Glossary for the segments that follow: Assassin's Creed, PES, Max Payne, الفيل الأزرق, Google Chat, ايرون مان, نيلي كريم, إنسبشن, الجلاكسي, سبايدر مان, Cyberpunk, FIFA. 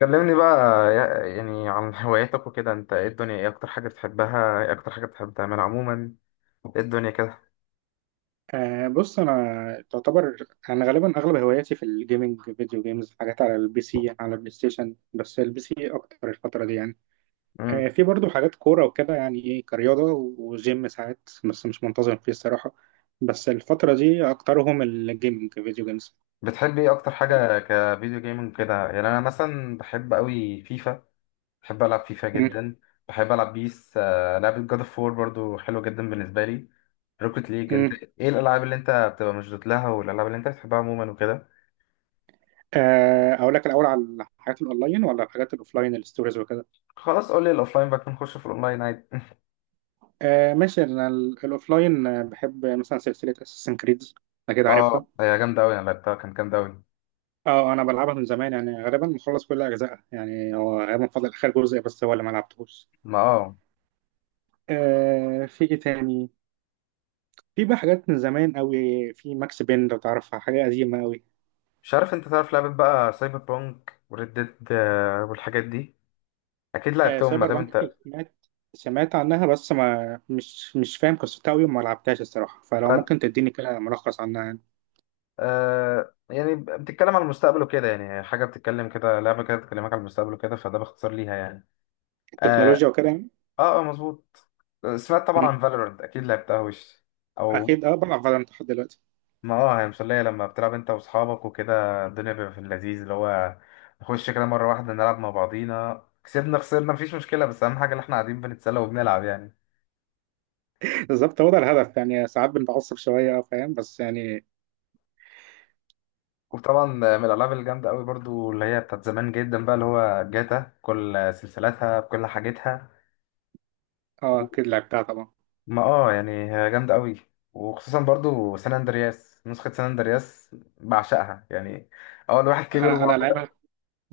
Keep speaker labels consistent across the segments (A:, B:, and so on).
A: كلمني بقى يعني عن هواياتك وكده انت ايه الدنيا، ايه اكتر حاجة بتحبها، ايه اكتر حاجة بتحب تعملها عموما، ايه الدنيا كده.
B: أه، بص انا تعتبر انا غالبا اغلب هواياتي في الجيمنج فيديو جيمز، حاجات على البي سي، على البلاي ستيشن، بس البي سي اكتر الفتره دي يعني. أه
A: امم
B: في برضو حاجات كوره وكده، يعني ايه، كرياضه وجيم ساعات بس مش منتظم فيه الصراحه. بس الفتره دي اكترهم الجيمنج فيديو جيمز.
A: بتحب ايه اكتر حاجة كفيديو جيمنج كده يعني؟ انا مثلا بحب قوي فيفا، بحب العب فيفا
B: م-
A: جدا، بحب العب بيس. لعبة جاد اوف وور برضو حلوة جدا بالنسبة لي، روكيت ليج.
B: م.
A: انت ايه الالعاب اللي انت بتبقى مشدود لها والالعاب اللي انت بتحبها عموما وكده؟
B: أه اقول لك الاول على الحاجات الاونلاين ولا الحاجات الاوفلاين الستوريز وكده؟
A: خلاص قول لي الاوفلاين بقى، نخش في الاونلاين عادي.
B: أه ماشي. انا الاوفلاين بحب مثلا سلسله اساسن كريدز، اكيد
A: اه
B: عارفها.
A: هي جامدة قوي، انا لعبتها كانت جامدة قوي.
B: اه انا بلعبها من زمان، يعني غالبا مخلص كل اجزائها، يعني هو غالبا فاضل اخر جزء بس هو اللي ما لعبتهوش.
A: ما اه،
B: آه، في ايه تاني؟ في بقى حاجات من زمان قوي. في ماكس بين لو تعرفها، حاجه قديمه قوي.
A: مش عارف انت تعرف لعبة بقى سايبر بانك وريد ديد والحاجات دي. اكيد
B: آه
A: لعبتهم ما
B: سايبر
A: دام
B: بانك،
A: انت.
B: سمعت، سمعت عنها بس ما مش مش فاهم قصتها قوي وما لعبتهاش الصراحه، فلو
A: بل...
B: ممكن تديني كده ملخص عنها يعني.
A: آه يعني بتتكلم على المستقبل وكده، يعني حاجة بتتكلم كده، لعبة كده بتكلمك على المستقبل وكده، فده باختصار ليها يعني. اه،
B: التكنولوجيا وكده يعني.
A: مظبوط. سمعت طبعا
B: مم.
A: عن فالورنت، اكيد لعبتها وش او.
B: اكيد اه، بلعب فالورانت لحد دلوقتي.
A: ما اه هي مسلية لما بتلعب انت واصحابك وكده، الدنيا بيبقى في اللذيذ اللي هو نخش كده مرة واحدة نلعب مع بعضينا، كسبنا خسرنا مفيش مشكلة، بس أهم حاجة إن إحنا قاعدين بنتسلى وبنلعب يعني.
B: بالظبط، هو ده الهدف يعني. ساعات بنتعصب شويه اه، فاهم، بس يعني.
A: وطبعا من الالعاب الجامده قوي برضو اللي هي بتاعت زمان جدا بقى اللي هو جاتا، كل سلسلتها بكل حاجتها.
B: اه اكيد لعبتها طبعا.
A: ما اه يعني هي جامده قوي، وخصوصا برضو سان اندرياس، نسخه سان اندرياس بعشقها يعني. اه الواحد كبر
B: انا
A: وبقى،
B: لعبها.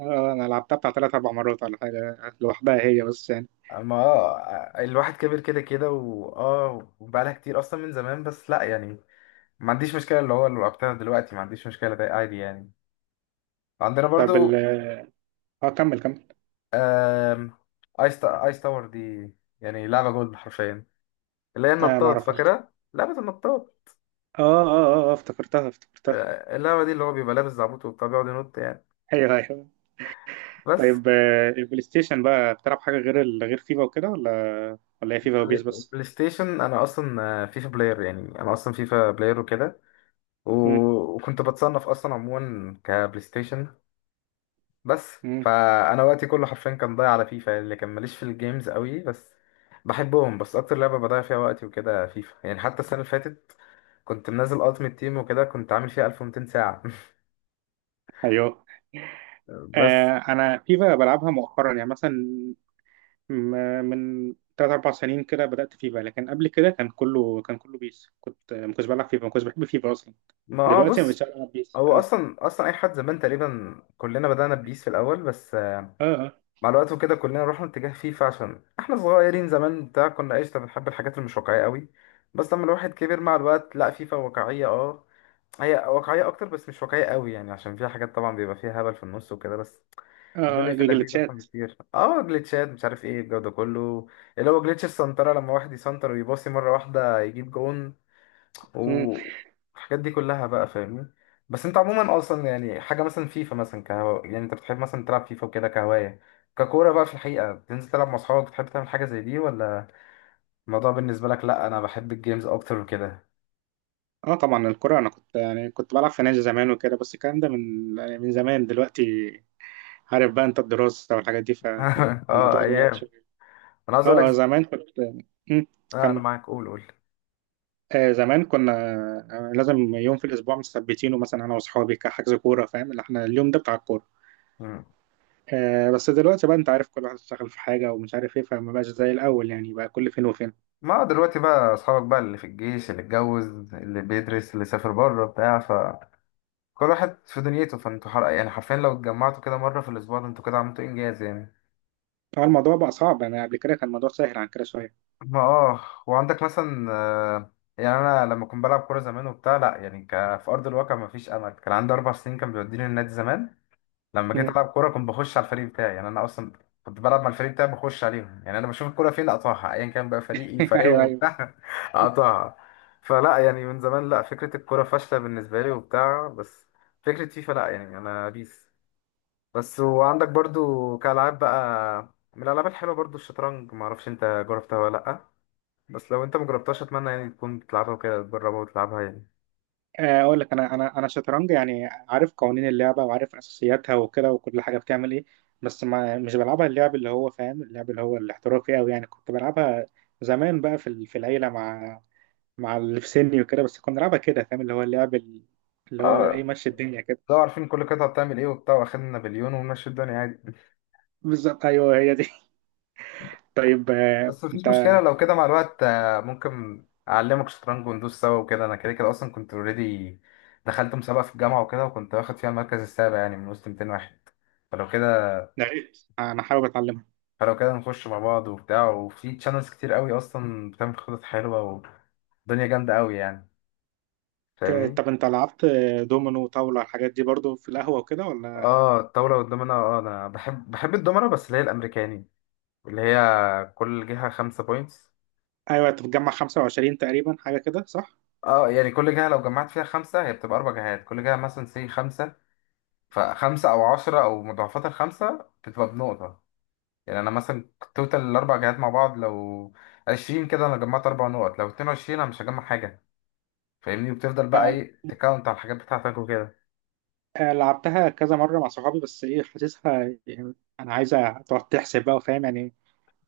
B: آه، انا لعبتها بتاع ثلاث اربع مرات ولا حاجه، لوحدها هي بس يعني.
A: ما اه الواحد كبر كده كده واه، وبقالها كتير اصلا من زمان، بس لا يعني ما عنديش مشكله، اللي هو اللي لعبتها دلوقتي ما عنديش مشكله، ده عادي يعني. عندنا
B: طب ال
A: برضو
B: اه كمل كمل.
A: آم، ايس تاور دي، يعني لعبه جولد حرفيا، اللي هي
B: اه ما
A: النطاط،
B: اعرفهاش.
A: فاكرها لعبة النطاط؟
B: آه، افتكرتها افتكرتها.
A: اللعبة دي اللي هو بيبقى لابس زعبوط وبتاع بيقعد ينط يعني.
B: ايوه ايوه.
A: بس
B: طيب آه، البلاي ستيشن بقى بتلعب حاجه غير غير فيفا وكده، ولا ولا هي فيفا وبيس
A: بلاي
B: بس؟
A: بلاي ستيشن، أنا أصلا فيفا بلاير، يعني أنا أصلا فيفا بلاير وكده،
B: مم.
A: و- وكنت بتصنف أصلا عموما كبلاي ستيشن بس.
B: مم.
A: فأنا وقتي كله حرفيا كان ضايع على فيفا، اللي كان ماليش في الجيمز قوي بس بحبهم، بس أكتر لعبة بضيع فيها وقتي وكده فيفا يعني. حتى السنة اللي فاتت كنت منزل ألتيمت تيم وكده، كنت عامل فيها 1200 ساعة.
B: ايوه.
A: بس
B: آه، انا فيفا بلعبها مؤخرا، يعني مثلا من ثلاث اربع سنين كده بدات فيفا، لكن قبل كده كان كله بيس، ما كنتش بلعب فيفا، ما كنتش بحب فيفا اصلا.
A: ما اه
B: دلوقتي ما بقتش
A: بص،
B: العب بيس
A: هو
B: اه.
A: اصلا اي حد زمان تقريبا كلنا بدأنا ببيس في الاول، بس
B: اه آه.
A: مع الوقت وكده كلنا رحنا اتجاه فيفا عشان احنا صغيرين زمان بتاع كنا قشطة بنحب الحاجات اللي مش واقعية قوي. بس لما الواحد كبر مع الوقت لا، فيفا واقعية اه، هي واقعية اكتر، بس مش واقعية قوي يعني، عشان فيها حاجات طبعا بيبقى فيها هبل في النص وكده بس. الدنيا
B: اه
A: في
B: جوجل
A: اللذيذ احسن
B: تشات.
A: بكتير. اه جليتشات، مش عارف ايه الجو ده كله، اللي هو جليتش السنترة، لما واحد يسنتر ويباصي مرة واحدة يجيب جون،
B: مم.
A: والحاجات دي كلها بقى، فاهمني؟ بس انت عموما اصلا يعني حاجه مثلا فيفا مثلا يعني انت بتحب مثلا تلعب فيفا وكده كهوايه، ككوره بقى في الحقيقه بتنزل تلعب مع اصحابك؟ بتحب تعمل حاجه زي دي ولا الموضوع بالنسبه لك لا انا بحب الجيمز اكتر وكده؟
B: اه طبعا الكرة، انا كنت يعني كنت بلعب في نادي زمان وكده، بس الكلام ده من، يعني من زمان. دلوقتي عارف بقى انت، الدراسة والحاجات دي،
A: اه
B: فالموضوع بعد
A: ايام.
B: شوية.
A: انا عايز اقول
B: اه اه
A: لك،
B: زمان كنت. مم.
A: آه انا
B: كمل.
A: معاك، قول قول.
B: آه زمان كنا، آه لازم يوم في الاسبوع مثبتينه، مثلا انا واصحابي كحجز كورة، فاهم اللي احنا اليوم ده بتاع الكورة.
A: مم.
B: آه بس دلوقتي بقى انت عارف، كل واحد اشتغل في حاجة ومش عارف ايه، فما بقاش زي الاول يعني، بقى كل فين وفين.
A: ما هو دلوقتي بقى اصحابك بقى اللي في الجيش، اللي اتجوز، اللي بيدرس، اللي سافر بره بتاع، فكل واحد في دنيته، يعني حرفيا لو اتجمعتوا كده مره في الاسبوع، ده انتوا كده عملتوا انجاز يعني.
B: طبعا الموضوع بقى صعب، انا قبل كده كان الموضوع سهل عن كده شوية.
A: ما اه، وعندك مثلا يعني انا لما كنت بلعب كوره زمان وبتاع لا يعني في ارض الواقع ما فيش امل. كان عندي اربع سنين كان بيوديني النادي زمان، لما جيت
B: مم.
A: العب كوره كنت بخش على الفريق بتاعي يعني، انا اصلا كنت بلعب مع الفريق بتاعي بخش عليهم، يعني انا بشوف الكوره فين اقطعها، ايا كان بقى فريقي فريقهم
B: ايوه ايوه.
A: وبتاع اقطعها. فلا يعني من زمان لا، فكره الكوره فاشله بالنسبه لي وبتاع، بس فكره فيفا لا يعني، انا بيس بس. وعندك برضو كالعاب بقى، من الالعاب الحلوه برضو الشطرنج، ما اعرفش انت جربتها ولا لا، بس لو انت مجربتهاش اتمنى يعني تكون بتلعبها كده، تجربها وتلعبها يعني.
B: آه، اقول لك انا، انا شطرنج يعني عارف قوانين اللعبه وعارف اساسياتها وكده، وكل حاجه بتعمل ايه. بس ما مش بلعبها اللعب اللي هو فاهم، اللعب اللي هو الاحترافي قوي يعني. كنت بلعبها زمان بقى في في العيله، مع مع اللي في سني وكده، بس كنا بنلعبها كده فاهم، اللي هو اللعب اللي هو ايه،
A: اه
B: ماشي الدنيا كده.
A: لو عارفين كل قطعة بتعمل ايه وبتاع، واخدنا نابليون ومشي الدنيا عادي.
B: بالظبط، ايوه هي دي. طيب آه،
A: بس مفيش
B: انت،
A: مشكلة، لو كده مع الوقت ممكن أعلمك شطرنج وندوس سوا وكده. أنا كده كده أصلا كنت اوريدي، دخلت مسابقة في الجامعة وكده، وكنت واخد فيها المركز السابع يعني من وسط 200 واحد. فلو كده
B: يا ريت انا حابب اتعلمها.
A: فلو كده نخش مع بعض وبتاع، وفي تشانلز كتير قوي أصلا بتعمل خطط حلوة، والدنيا جامدة قوي يعني،
B: آه،
A: فاهمني؟
B: طب انت لعبت آه، دومينو وطاوله، الحاجات دي برضو في القهوه وكده ولا؟
A: اه الطاولة والدومينة، اه أنا بحب الدومينة بس اللي هي الأمريكاني، اللي هي كل جهة خمسة بوينتس.
B: ايوه انت بتجمع 25 تقريبا حاجه كده صح؟
A: اه يعني كل جهة لو جمعت فيها خمسة، هي بتبقى أربع جهات، كل جهة مثلا سي خمسة، فخمسة أو عشرة أو مضاعفات الخمسة بتبقى بنقطة، يعني أنا مثلا توتال الأربع جهات مع بعض لو عشرين كده أنا جمعت أربع نقط، لو اتنين وعشرين أنا مش هجمع حاجة، فاهمني؟ وبتفضل بقى إيه تكاونت على الحاجات بتاعتك وكده.
B: آه، لعبتها كذا مرة مع صحابي، بس ايه، حاسسها يعني انا عايزة تقعد تحسب بقى، وفاهم يعني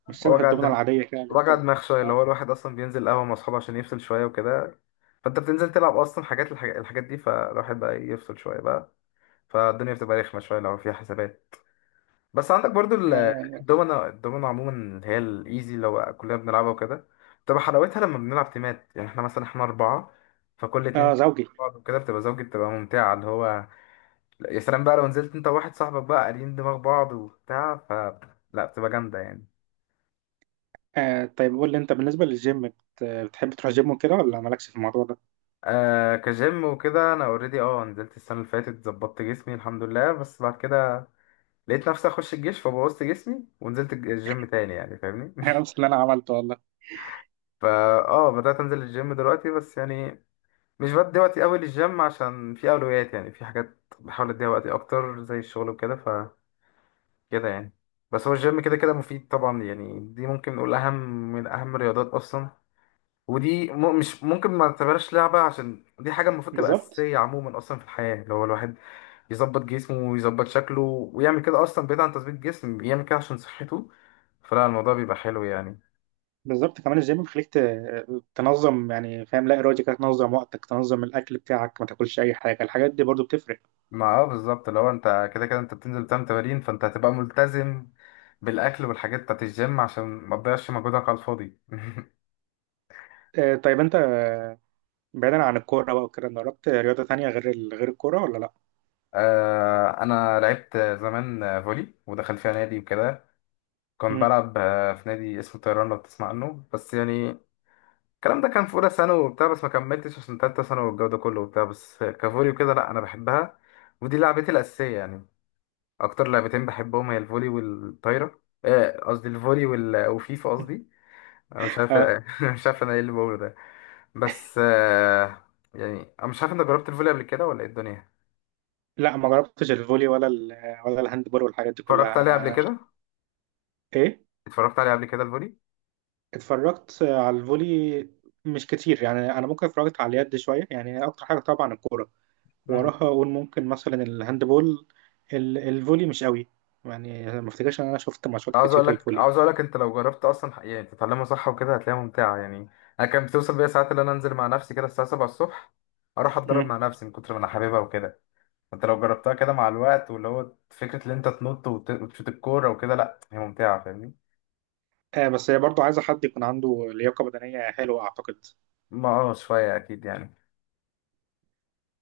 B: مش شبه
A: وجع
B: الدومنة
A: الدم،
B: العادية كده اللي انت
A: وجع
B: اه.
A: دماغ شوية، اللي هو الواحد أصلا بينزل قهوة مع أصحابه عشان يفصل شوية وكده، فأنت بتنزل تلعب أصلا حاجات الحاجات الحاجات دي، فالواحد بقى إيه، يفصل شوية بقى، فالدنيا بتبقى رخمة شوية لو فيها حسابات. بس عندك برضو
B: آه،
A: الدومنة عموما اللي هي الإيزي لو كلنا بنلعبها وكده، بتبقى حلاوتها لما بنلعب تيمات، يعني احنا مثلا احنا أربعة فكل اتنين
B: آه، زوجي.
A: بعض وكده بتبقى زوجي، بتبقى ممتعة اللي هو لا، يا سلام بقى لو نزلت انت وواحد صاحبك بقى قاريين دماغ بعض وبتاع، ف لا بتبقى جامدة يعني.
B: آه طيب قول لي، انت بالنسبة للجيم بتحب تروح جيم وكده، ولا مالكش في الموضوع ده؟
A: آه كجيم وكده انا اوريدي اه نزلت السنة اللي فاتت، ظبطت جسمي الحمد لله، بس بعد كده لقيت نفسي اخش الجيش فبوظت جسمي، ونزلت الجيم تاني يعني، فاهمني؟
B: نفس اللي انا عملته والله.
A: فا اه بدأت انزل الجيم دلوقتي بس يعني، مش بدي وقتي قوي للجيم عشان في اولويات، يعني في حاجات بحاول اديها وقتي اكتر زي الشغل وكده، فكده يعني. بس هو الجيم كده كده مفيد طبعا يعني، دي ممكن نقول اهم من اهم الرياضات اصلا، ودي مش ممكن ما تعتبرش لعبة، عشان دي حاجة المفروض تبقى
B: بالظبط.
A: أساسية عموما أصلا في الحياة، اللي هو الواحد يظبط جسمه ويظبط شكله ويعمل كده، أصلا بعيد عن تظبيط جسم يعمل كده عشان صحته، فلا الموضوع بيبقى حلو يعني.
B: بالظبط، كمان الجيم تنظم، يعني فاهم لا إرادي كده تنظم وقتك، تنظم الأكل بتاعك، ما تاكلش أي حاجة، الحاجات دي برضو بتفرق.
A: ما اه بالظبط، لو انت كده كده انت بتنزل تعمل تمارين فانت هتبقى ملتزم بالاكل والحاجات بتاعت الجيم عشان ما تضيعش مجهودك على الفاضي.
B: آه طيب انت، بعيدا عن الكورة بقى وكده، جربت رياضة تانية غير غير الكورة ولا لا؟
A: انا لعبت زمان فولي، ودخل فيها نادي وكده، كنت
B: مم.
A: بلعب في نادي اسمه طيران لو تسمع عنه بس يعني. الكلام ده كان في اولى ثانوي وبتاع، بس ما كملتش عشان تالتة ثانوي والجو ده كله وبتاع، بس كفولي وكده لا انا بحبها، ودي لعبتي الاساسيه يعني. اكتر لعبتين بحبهم هي الفولي والطايره قصدي الفولي وفيفا قصدي، انا مش عارف، أنا مش عارف انا ايه اللي بقوله ده. بس يعني انا مش عارف انت جربت الفولي قبل كده ولا ايه الدنيا؟
B: لا ما جربتش الفولي ولا ولا الهاند بول والحاجات دي
A: اتفرجت
B: كلها
A: عليه قبل
B: انا.
A: كده،
B: ايه،
A: اتفرجت عليه قبل كده الفولي.
B: اتفرجت على الفولي مش كتير، يعني انا ممكن اتفرجت على اليد شويه، يعني اكتر حاجه طبعا الكوره،
A: امم
B: وراها اقول ممكن مثلا الهاند بول. الفولي مش قوي يعني، ما افتكرش ان انا شفت ماتشات
A: عاوز
B: كتير
A: اقول لك،
B: للفولي.
A: عاوز اقول لك انت لو جربت اصلا يعني تتعلمها صح وكده، هتلاقيها ممتعه يعني. انا كان بتوصل بيا ساعات اللي انا انزل مع نفسي كده الساعه 7 الصبح، اروح اتدرب
B: مم.
A: مع نفسي من كتر ما انا حاببها وكده. انت لو جربتها كده مع الوقت، واللي هو فكره ان انت تنط وتشوت الكوره وكده، لا هي ممتعه فاهمني؟
B: آه بس هي برضه عايزه حد يكون عنده لياقه بدنيه حلوه اعتقد.
A: ما اه شويه اكيد يعني.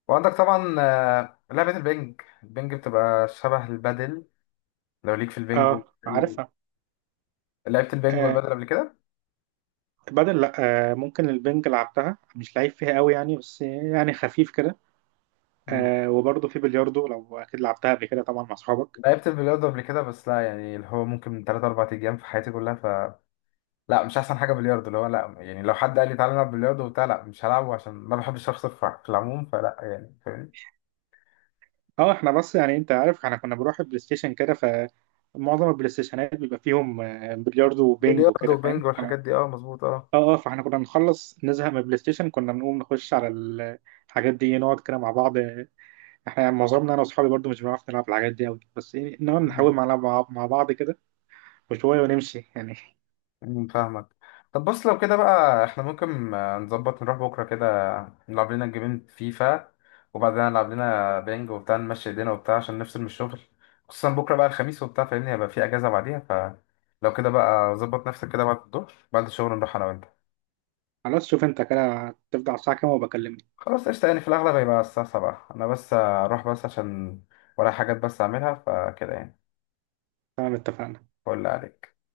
A: وعندك طبعا لعبة البنج، البنج بتبقى شبه البادل، لو ليك في البنج
B: اه عارفها.
A: لعبت البنج
B: آه
A: والبادل قبل كده؟
B: بدل لا. آه ممكن البنج لعبتها، مش لعيب فيها قوي يعني، بس يعني خفيف كده.
A: مم.
B: آه وبرضه في بلياردو، لو اكيد لعبتها قبل كده طبعا مع اصحابك.
A: لعبت البلياردو قبل كده بس لا يعني، اللي هو ممكن من 3 4 ايام في حياتي كلها، ف لا مش احسن حاجة بلياردو، اللي هو لا يعني لو حد قال لي تعالى نلعب بلياردو وبتاع لا مش هلعبه، عشان ما بحبش اخسر في العموم، فلا يعني فاهمني.
B: اه احنا بس يعني انت عارف، احنا كنا بنروح بلاي ستيشن كده، فمعظم البلاي ستيشنات بيبقى فيهم آه، بلياردو وبينج
A: بلياردو
B: وكده فاهم
A: وبنج
B: احنا.
A: والحاجات دي، اه مظبوط.
B: اه اه، فاحنا كنا نخلص نزهق من البلاي ستيشن، كنا بنقوم نخش على الحاجات دي إيه، نقعد كده مع بعض آه، احنا يعني معظمنا انا واصحابي برضه مش بنعرف نلعب الحاجات دي قوي، بس ايه، نقعد
A: اه
B: نحاول مع بعض كده، وشويه ونمشي يعني.
A: مم، فاهمك. طب بص لو كده بقى، احنا ممكن نظبط نروح بكرة كده، نلعب لنا جيمين فيفا، وبعدين نلعب لنا بينج وبتاع، نمشي ايدينا وبتاع عشان نفصل من الشغل، خصوصا بكرة بقى الخميس وبتاع فاهمني، هيبقى في اجازة بعديها. فلو كده بقى ظبط نفسك كده بعد الظهر بعد الشغل، نروح انا وانت.
B: خلاص شوف انت كده تبدأ على الساعه كام وبكلمني.
A: خلاص قشطة، يعني في الأغلب هيبقى الساعة 7 أنا بس، أروح بس عشان ورايا حاجات بس أعملها، فكده يعني.
B: تمام اتفقنا.
A: فل عليك.